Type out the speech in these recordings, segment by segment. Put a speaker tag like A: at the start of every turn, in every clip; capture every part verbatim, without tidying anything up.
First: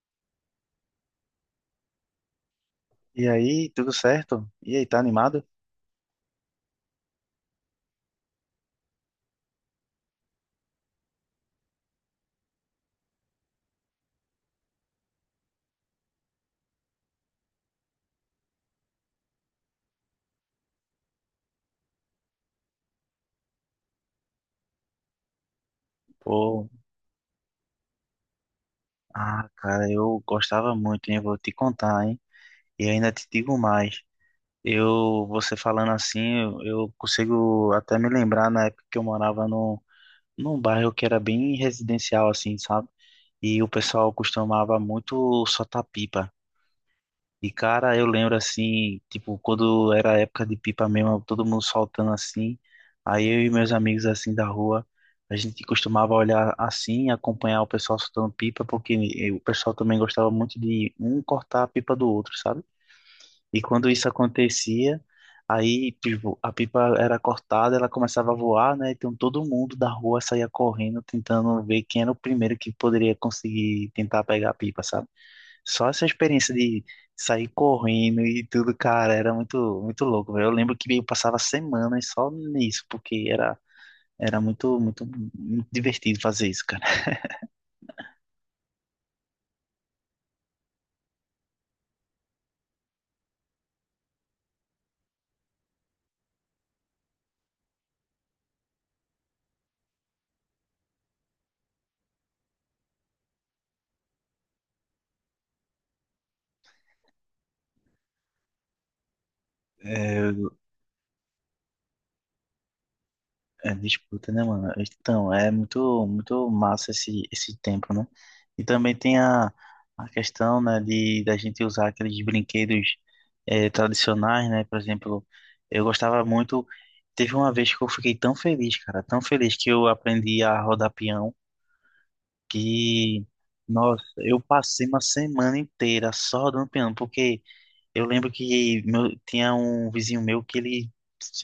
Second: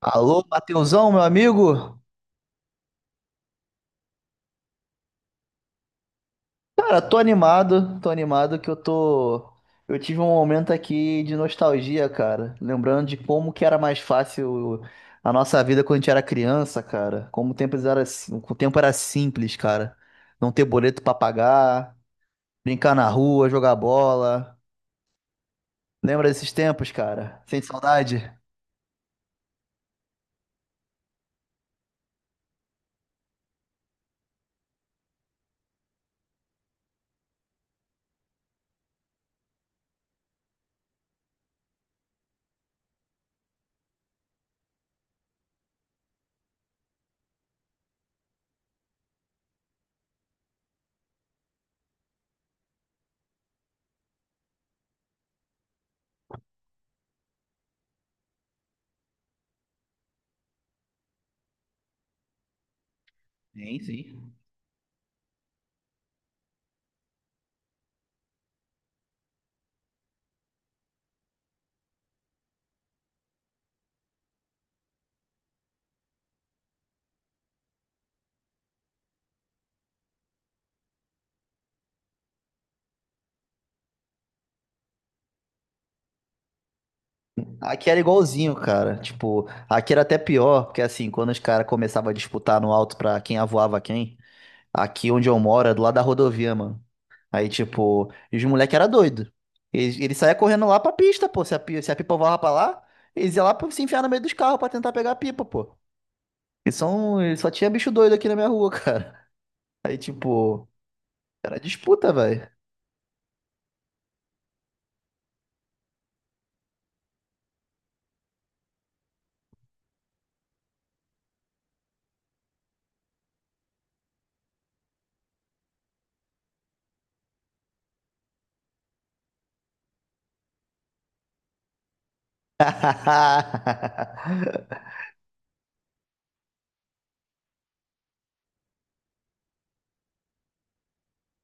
A: Alô, Matheusão, meu amigo?
B: E aí, tudo certo? E aí, tá animado?
A: Cara, tô animado, tô animado que eu tô. Eu tive um momento aqui de nostalgia, cara. Lembrando de como que era mais fácil a nossa vida quando a gente era criança, cara. Como o tempo era, sim- o tempo era simples, cara. Não ter boleto pra pagar, brincar na rua, jogar bola. Lembra desses
B: Pô,
A: tempos, cara? Sente saudade?
B: ah, cara, eu gostava muito, hein? Eu vou te contar, hein? E ainda te digo mais. Eu, você falando assim, eu, eu consigo até me lembrar na época que eu morava no, num bairro que era bem residencial, assim, sabe? E o pessoal costumava muito soltar pipa. E cara, eu lembro assim, tipo, quando era a época de pipa mesmo, todo mundo soltando assim. Aí eu e meus amigos assim da rua, a gente costumava olhar assim, acompanhar o pessoal soltando pipa, porque eh, o pessoal também gostava muito de um cortar a pipa do outro, sabe? E
A: Sim,
B: quando isso
A: sim.
B: acontecia, aí, tipo, a pipa era cortada, ela começava a voar, né? Então todo mundo da rua saía correndo, tentando ver quem era o primeiro que poderia conseguir tentar pegar a pipa, sabe? Só essa experiência de sair correndo e tudo, cara, era muito, muito louco, velho. Eu lembro que eu passava semanas só nisso, porque era, era muito, muito, muito divertido fazer isso, cara.
A: Aqui era igualzinho, cara. Tipo, aqui era até pior, porque assim, quando os caras começavam a disputar no alto pra quem avoava quem. Aqui onde eu moro, é do lado da rodovia, mano. Aí, tipo, e os moleques era doido. Eles, eles saía correndo lá pra pista, pô. Se a, pi- se a pipa voava pra lá, eles iam lá pra se enfiar no meio dos carros pra tentar pegar a pipa, pô. E são, e só tinha bicho doido aqui na minha rua, cara. Aí,
B: É,
A: tipo, era disputa, velho.
B: é disputa, né, mano? Então, é muito, muito massa esse, esse tempo, né? E também tem a, a questão, né, de da gente usar aqueles brinquedos eh, tradicionais, né? Por exemplo, eu gostava muito. Teve uma vez que eu fiquei tão feliz, cara, tão feliz que eu aprendi a rodar peão. que, Nossa, eu passei uma semana inteira só dando piano, porque eu lembro que meu- tinha um vizinho meu que ele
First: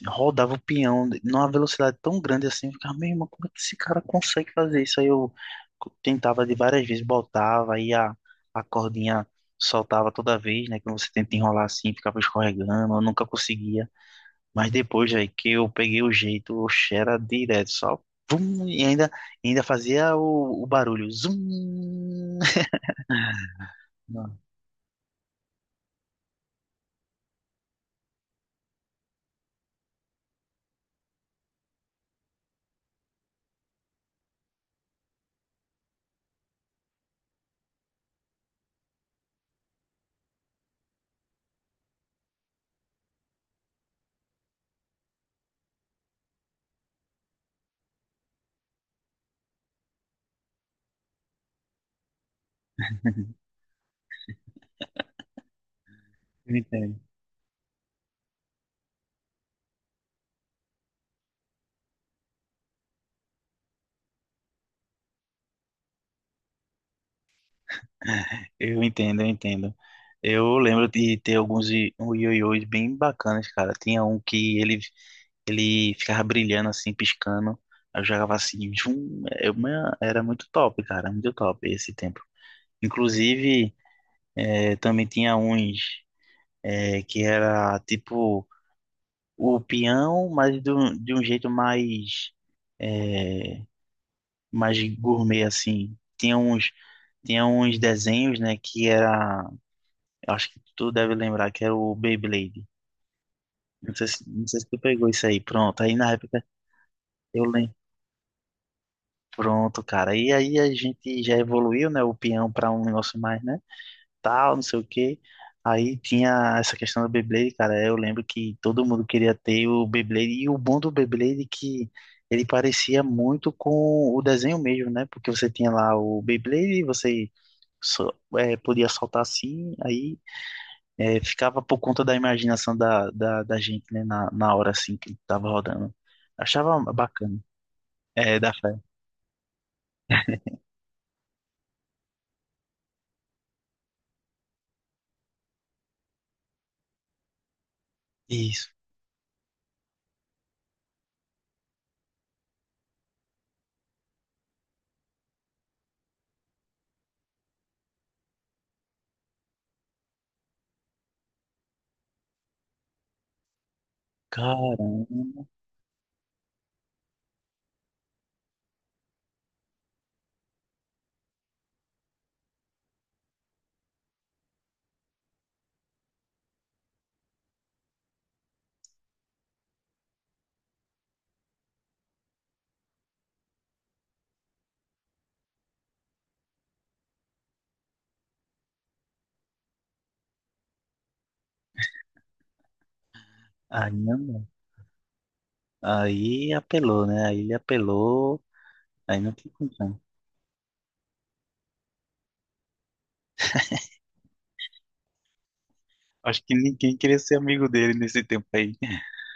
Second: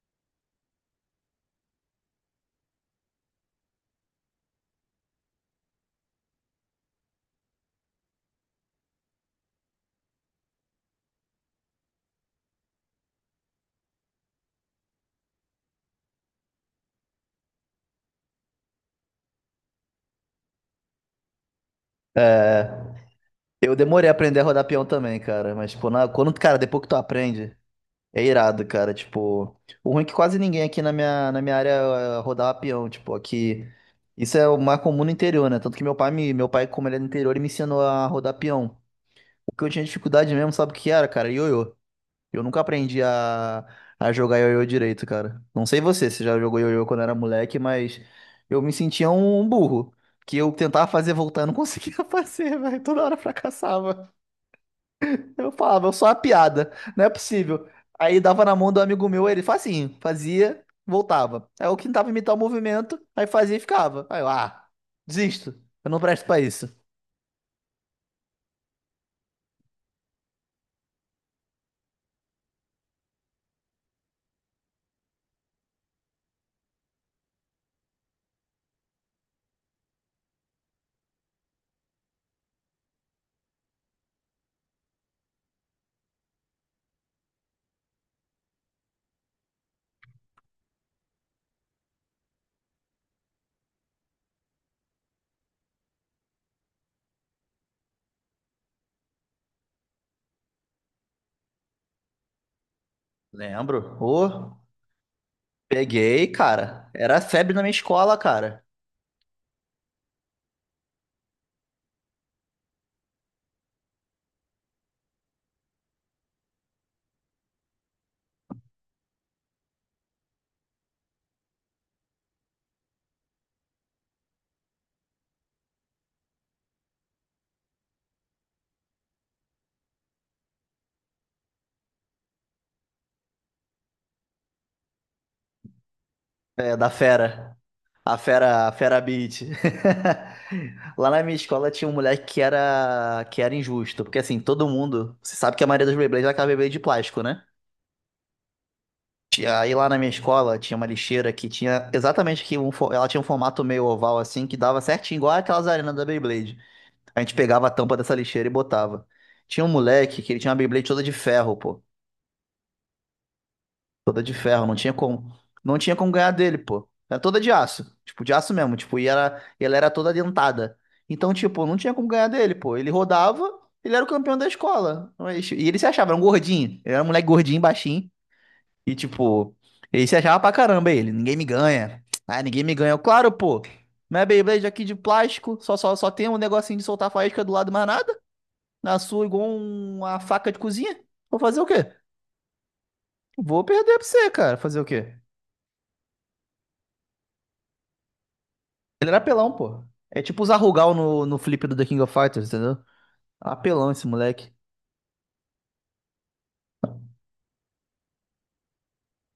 B: rodava o peão numa velocidade tão grande assim, eu ficava, meu irmão, como é que esse cara consegue fazer isso? Aí eu co- tentava de várias vezes, botava, aí a, a cordinha soltava toda vez, né, que você tenta enrolar assim, ficava escorregando, eu nunca conseguia. Mas depois, velho, que eu peguei o jeito, o era direto, só. Vum, e ainda, ainda fazia o, o barulho. Zum!
A: Eu demorei a
B: Não,
A: aprender a rodar peão também, cara. Mas, tipo, na- quando, cara, depois que tu aprende. É irado, cara. Tipo, o ruim é que quase ninguém aqui na minha, na minha área eh, rodava peão. Tipo, aqui. Isso é o mais comum no interior, né? Tanto que meu pai, me, meu pai, como ele é do interior, ele me ensinou a rodar peão. O que eu tinha dificuldade mesmo, sabe o que era, cara? Ioiô. Eu nunca aprendi a, a jogar ioiô direito, cara. Não sei você, se já jogou ioiô quando era moleque, mas eu me sentia um um burro. Que eu tentava fazer voltar, eu não conseguia fazer, velho. Toda hora fracassava. Eu falava, eu sou uma
B: eu
A: piada,
B: entendo.
A: não é possível. Aí dava na mão do amigo meu, ele fazia, assim, fazia, voltava. Aí eu tentava imitar o movimento, aí fazia e ficava. Aí eu, ah, desisto, eu não presto pra isso.
B: Eu entendo, eu entendo. Eu lembro de ter alguns i- um ioiôs bem bacanas, cara. Tinha um que ele, ele ficava brilhando assim, piscando. Aí eu jogava assim, zum, eu, man, era muito top, cara, muito top esse tempo. Inclusive, eh, também tinha uns eh, que era tipo. O peão, mas de um, de um jeito mais, é, mais gourmet, assim. Tinha uns, tinha uns desenhos, né, que era, eu acho que tu deve lembrar, que era o Beyblade. Não
A: Lembro,
B: sei se, não
A: ô,
B: sei se tu pegou isso aí, pronto. Aí na
A: peguei,
B: época
A: cara. Era
B: eu
A: febre na minha
B: lembro,
A: escola, cara.
B: pronto, cara. E aí a gente já evoluiu, né, o peão para um negócio mais, né? Tal, não sei o quê. Aí tinha essa questão do Beyblade, cara. Eu lembro que todo mundo queria ter o Beyblade. E o bom do Beyblade é que ele parecia muito com o desenho mesmo, né? Porque você tinha lá o Beyblade, você só, é, podia soltar assim, aí eh, ficava por conta da imaginação da, da, da gente, né? Na, na hora assim que tava rodando.
A: É,
B: Achava
A: da
B: bacana.
A: fera. A
B: É, da
A: fera, a
B: fé.
A: fera beat. Lá na minha escola tinha um moleque que era, que era injusto, porque assim, todo mundo, você sabe que a maioria dos Beyblades é aquela Beyblade de plástico, né?
B: Isso.
A: Tinha- Aí lá na minha escola tinha uma lixeira que tinha exatamente que um, fo- ela tinha um formato meio oval assim que dava certinho, igual aquelas arenas da Beyblade. A gente pegava a tampa dessa lixeira e botava. Tinha um moleque que ele tinha uma Beyblade toda de ferro, pô. Toda de ferro, não tinha como,
B: Caramba.
A: não tinha como ganhar dele, pô. Era toda de aço, tipo de aço mesmo, tipo, e era, e ela era toda dentada. Então, tipo, não tinha como ganhar dele, pô. Ele rodava, ele era o campeão da escola. Mas- E ele se achava, era um gordinho. Ele era um moleque gordinho, baixinho. E tipo, ele se achava pra caramba ele. Ninguém me ganha. Ah, ninguém me ganha. Eu, claro, pô. Minha Beyblade aqui de plástico, só, só, só tem um negocinho de soltar faísca do lado, mais nada. Na sua, igual um, uma faca de cozinha. Vou fazer o quê? Vou
B: Aí,
A: perder pra você,
B: não.
A: cara. Fazer o quê?
B: Aí apelou, né? Aí ele apelou.
A: Ele era
B: Aí não tem
A: apelão, pô.
B: condição.
A: É tipo usar Rugal no, no flip do The King of Fighters, entendeu? Apelão esse moleque.
B: Acho que ninguém queria ser amigo dele nesse tempo aí.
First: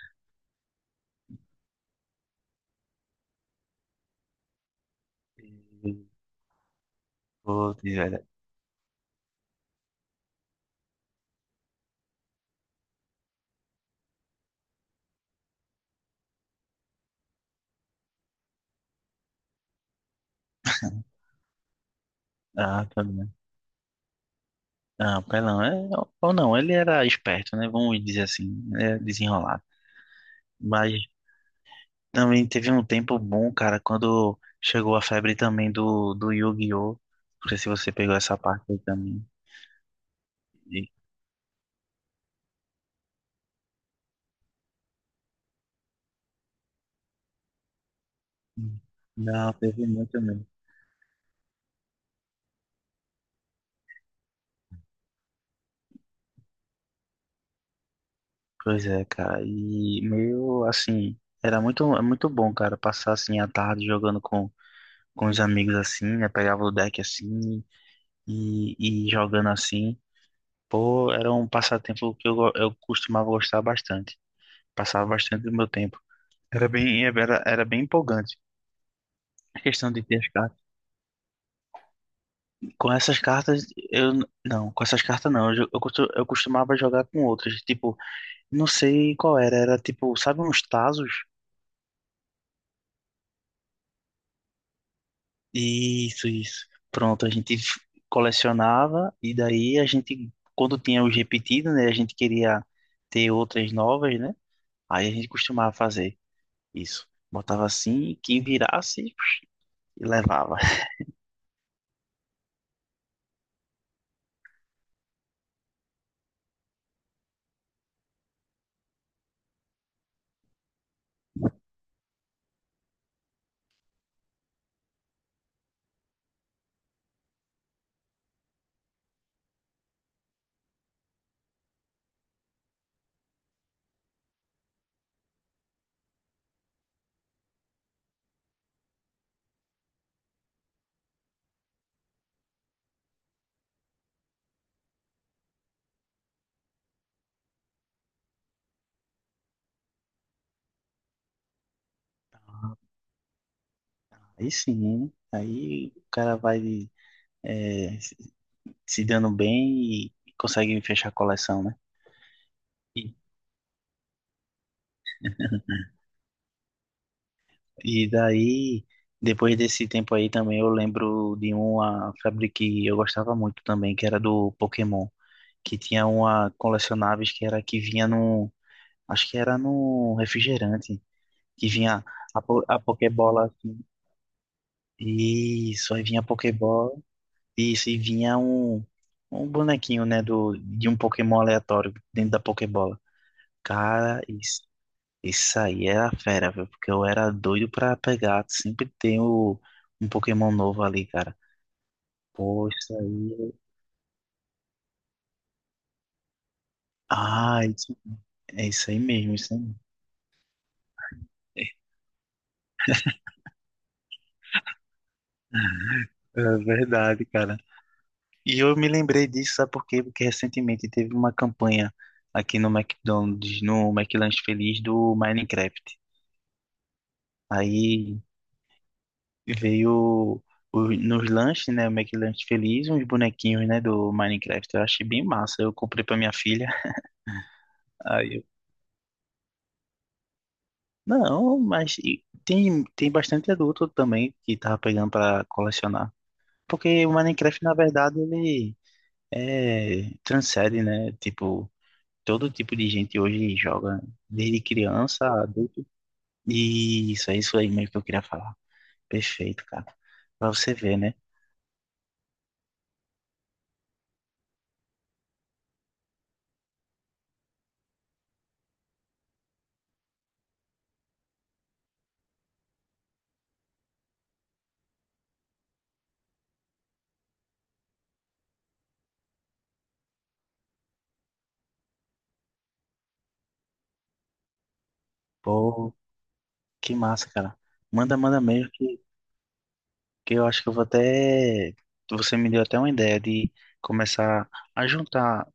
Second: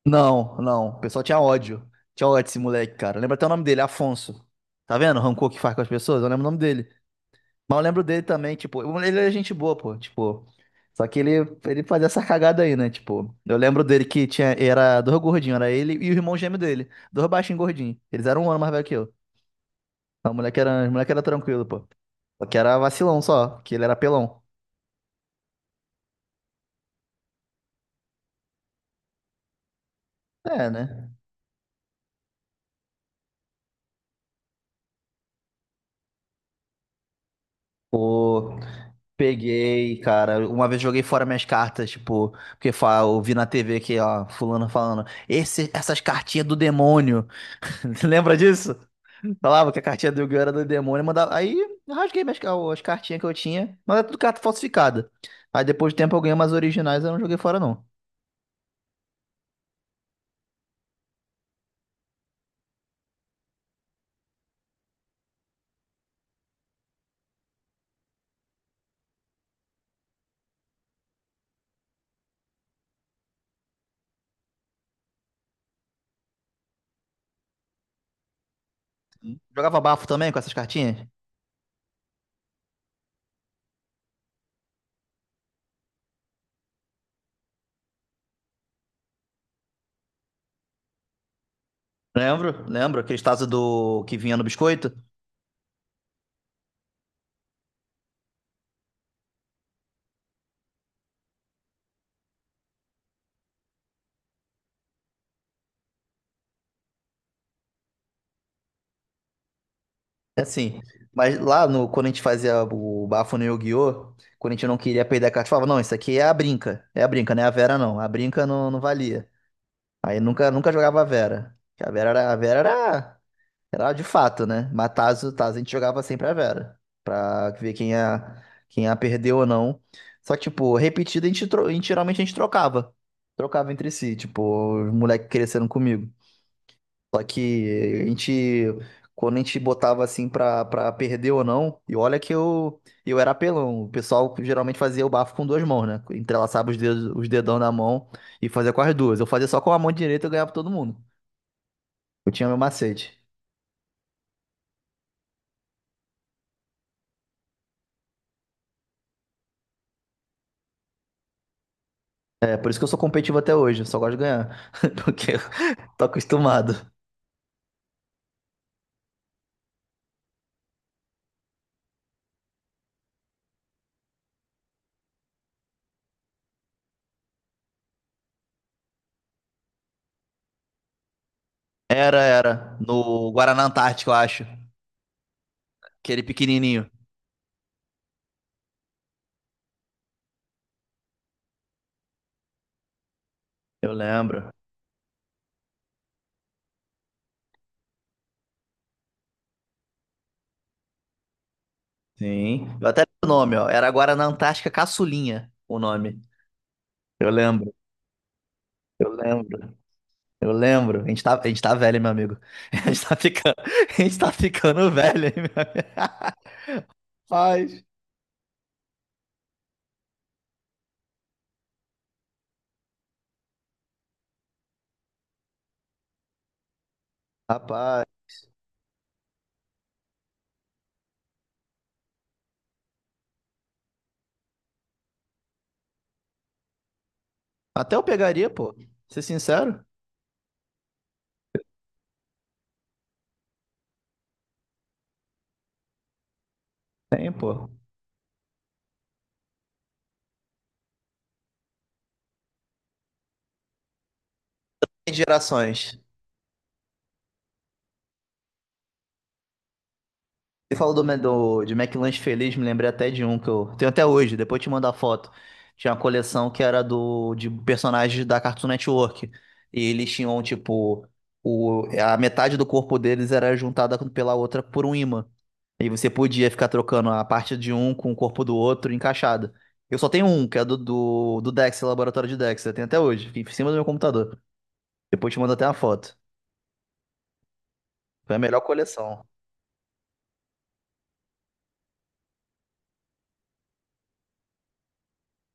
A: Não, não. O pessoal tinha ódio. Tinha ódio desse moleque, cara. Lembra até o nome dele, Afonso. Tá vendo o rancor que faz com as
B: E,
A: pessoas? Eu lembro o nome dele.
B: pô,
A: Mas eu lembro dele
B: velho.
A: também, tipo, ele é gente boa, pô, tipo. Só que ele, ele fazia essa cagada aí, né? Tipo, eu lembro dele que tinha, era dois gordinhos, era ele e o irmão gêmeo dele. Dois baixinhos gordinhos. Eles eram um ano mais velho que eu. Então, o moleque era, o moleque era tranquilo, pô. Só que era
B: Ah, tá
A: vacilão
B: bem.
A: só, que ele era pelão.
B: Ah, pelão, é, ou não, ele era esperto, né? Vamos dizer assim, é desenrolado.
A: É,
B: Mas
A: né?
B: também teve um tempo bom, cara, quando chegou a febre também do, do Yu-Gi-Oh! Não sei se você pegou essa
A: Pô,
B: parte aí também.
A: peguei, cara. Uma vez
B: E-
A: joguei fora minhas cartas, tipo, porque fa- eu vi na T V que, ó, fulano falando, esse, essas cartinhas do demônio. Lembra disso?
B: não,
A: Falava que a
B: teve
A: cartinha do
B: muito
A: Yu-Gi-Oh!
B: mesmo.
A: Era do demônio, mandava. Aí eu rasguei minhas, ca- as cartinhas que eu tinha, mas era tudo carta falsificada. Aí depois de tempo eu ganhei umas originais, eu não joguei fora, não.
B: Pois é, cara. E meio assim, era muito, muito bom, cara, passar assim a tarde jogando com com os amigos assim, né? Pegava o deck assim e, e jogando assim. Pô, era um passatempo que eu, go- eu costumava gostar bastante. Passava bastante do meu tempo. Era bem, era, era bem empolgante a
A: Jogava
B: questão de
A: bafo
B: ter as
A: também com essas
B: cartas.
A: cartinhas?
B: Com essas cartas, eu. n- não, com essas cartas não. Eu, jo- eu, costu- eu costumava jogar com outras. Tipo, não sei qual era. Era tipo, sabe, uns tazos?
A: Lembro, lembro, aqueles tazos do que vinha no biscoito.
B: Isso, isso. Pronto, a gente f- colecionava e daí a gente, quando tinha os repetidos, né, a gente queria ter outras novas, né? Aí a gente costumava fazer isso. Botava assim, quem virasse,
A: É
B: levava.
A: assim. Mas lá no, quando a gente fazia o bafo no Yu-Gi-Oh! Quando a gente não queria perder a carta, falava, não, isso aqui é a brinca. É a brinca, não é a Vera, não. A brinca não, não valia. Aí nunca, nunca jogava a Vera. Porque A Vera era, a Vera era era de fato, né? Mas Tazo, Tazo a gente jogava sempre a Vera. Pra ver quem a, quem a perdeu ou não. Só que, tipo, repetida a gente, tro- a gente geralmente a gente trocava. Trocava entre si, tipo, os moleques cresceram comigo. Só que a gente, quando a gente botava assim pra, pra perder ou não, e olha que eu, eu era apelão. O pessoal geralmente fazia o bafo com duas mãos, né? Entrelaçava os dedos, os dedão da mão e fazia com as duas. Eu fazia só com a mão direita e eu ganhava todo mundo. Eu tinha meu macete.
B: Aí sim, aí o cara vai eh, se se dando bem e consegue fechar a coleção, né?
A: É por isso que eu sou
B: E,
A: competitivo até hoje, eu só gosto de ganhar. Porque eu tô acostumado.
B: e daí, depois desse tempo aí também, eu lembro de uma febre que eu gostava muito também, que era do Pokémon. Que tinha uma colecionáveis que era que vinha no, acho que era no refrigerante, que vinha
A: Era,
B: a, po-
A: era.
B: a
A: No
B: Pokébola
A: Guaraná
B: assim.
A: Antártico, eu acho.
B: Isso, aí vinha
A: Aquele
B: a
A: pequenininho.
B: Pokébola, isso, e vinha um, um bonequinho, né, do, de um Pokémon aleatório dentro da Pokébola.
A: Eu
B: Cara,
A: lembro.
B: isso, isso aí era fera, viu? Porque eu era doido pra pegar, sempre tem o, um Pokémon novo ali, cara.
A: Sim.
B: Pô,
A: Eu
B: isso
A: até lembro o
B: aí.
A: nome, ó. Era Guaraná Antártica Caçulinha, o nome. Eu
B: Ah,
A: lembro.
B: isso, é isso aí
A: Eu
B: mesmo, isso aí.
A: lembro. Eu lembro. A gente tá, a gente tá velho, hein, meu amigo. A gente tá ficando, a gente tá ficando velho, hein, meu amigo.
B: É verdade, cara.
A: Rapaz.
B: E eu me lembrei disso, sabe por quê? Porque recentemente teve uma campanha aqui no McDonald's, no McLanche Feliz do Minecraft.
A: Rapaz.
B: Aí veio o- nos lanches, né, o McLanche Feliz, uns bonequinhos, né, do Minecraft. Eu achei bem massa. Eu comprei pra minha filha.
A: Até eu
B: Aí eu,
A: pegaria, pô. Ser sincero.
B: não, mas e- tem, tem bastante adulto também que tava pegando pra colecionar. Porque o
A: Tem,
B: Minecraft,
A: pô.
B: na verdade, ele é, transcende, né, tipo todo tipo de gente hoje joga, desde
A: Tem
B: criança, adulto.
A: gerações.
B: E isso, é isso aí mesmo que eu queria falar. Perfeito, cara. Pra você
A: Você falou
B: ver,
A: do,
B: né?
A: do, de McLanche Feliz, me lembrei até de um que eu tenho até hoje, depois eu te mando a foto. Tinha uma coleção que era do, de personagens da Cartoon Network. E eles tinham, tipo, o, a metade do corpo deles era juntada com- pela outra por um ímã. E você podia ficar trocando a parte de um com o corpo do outro encaixada. Eu só tenho um, que é do, do, do Dexter, Laboratório de Dexter. Eu tenho até hoje, fica em cima do meu computador. Depois eu te mando até uma
B: Pô,
A: foto.
B: que massa, cara. Manda,
A: Foi a
B: manda
A: melhor
B: mesmo que,
A: coleção.
B: que eu acho que eu vou até. Você me deu até uma ideia de começar a juntar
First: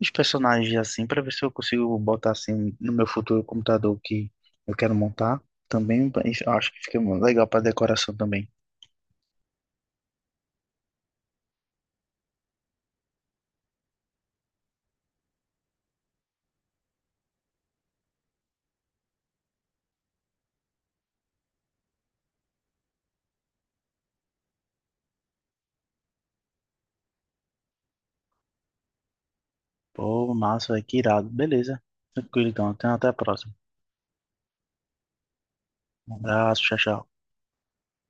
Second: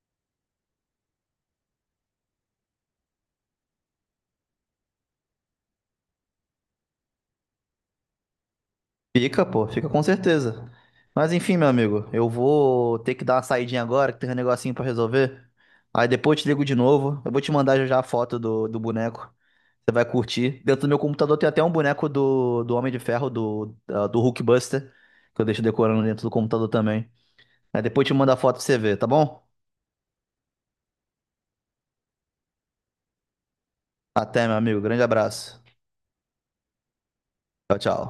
B: os personagens assim, pra ver se eu consigo botar assim no meu futuro computador que eu quero montar. Também pra- eu acho que fica legal pra decoração também.
A: Fica, pô, fica com certeza. Mas enfim, meu amigo, eu vou ter que dar uma saidinha agora, que tem um negocinho pra resolver. Aí depois eu te ligo de novo. Eu vou te mandar já já a foto do, do boneco. Você vai curtir. Dentro do meu computador tem até um boneco do, do Homem de Ferro, do, da- do Hulkbuster, que eu deixo decorando dentro do computador também. Aí depois eu te mando a foto pra você ver, tá bom?
B: Pô, massa, véi, que irado. Beleza. Tranquilo, então. Até até a próxima.
A: Até, meu amigo. Grande abraço.
B: Um abraço, tchau, tchau.
A: Tchau, tchau.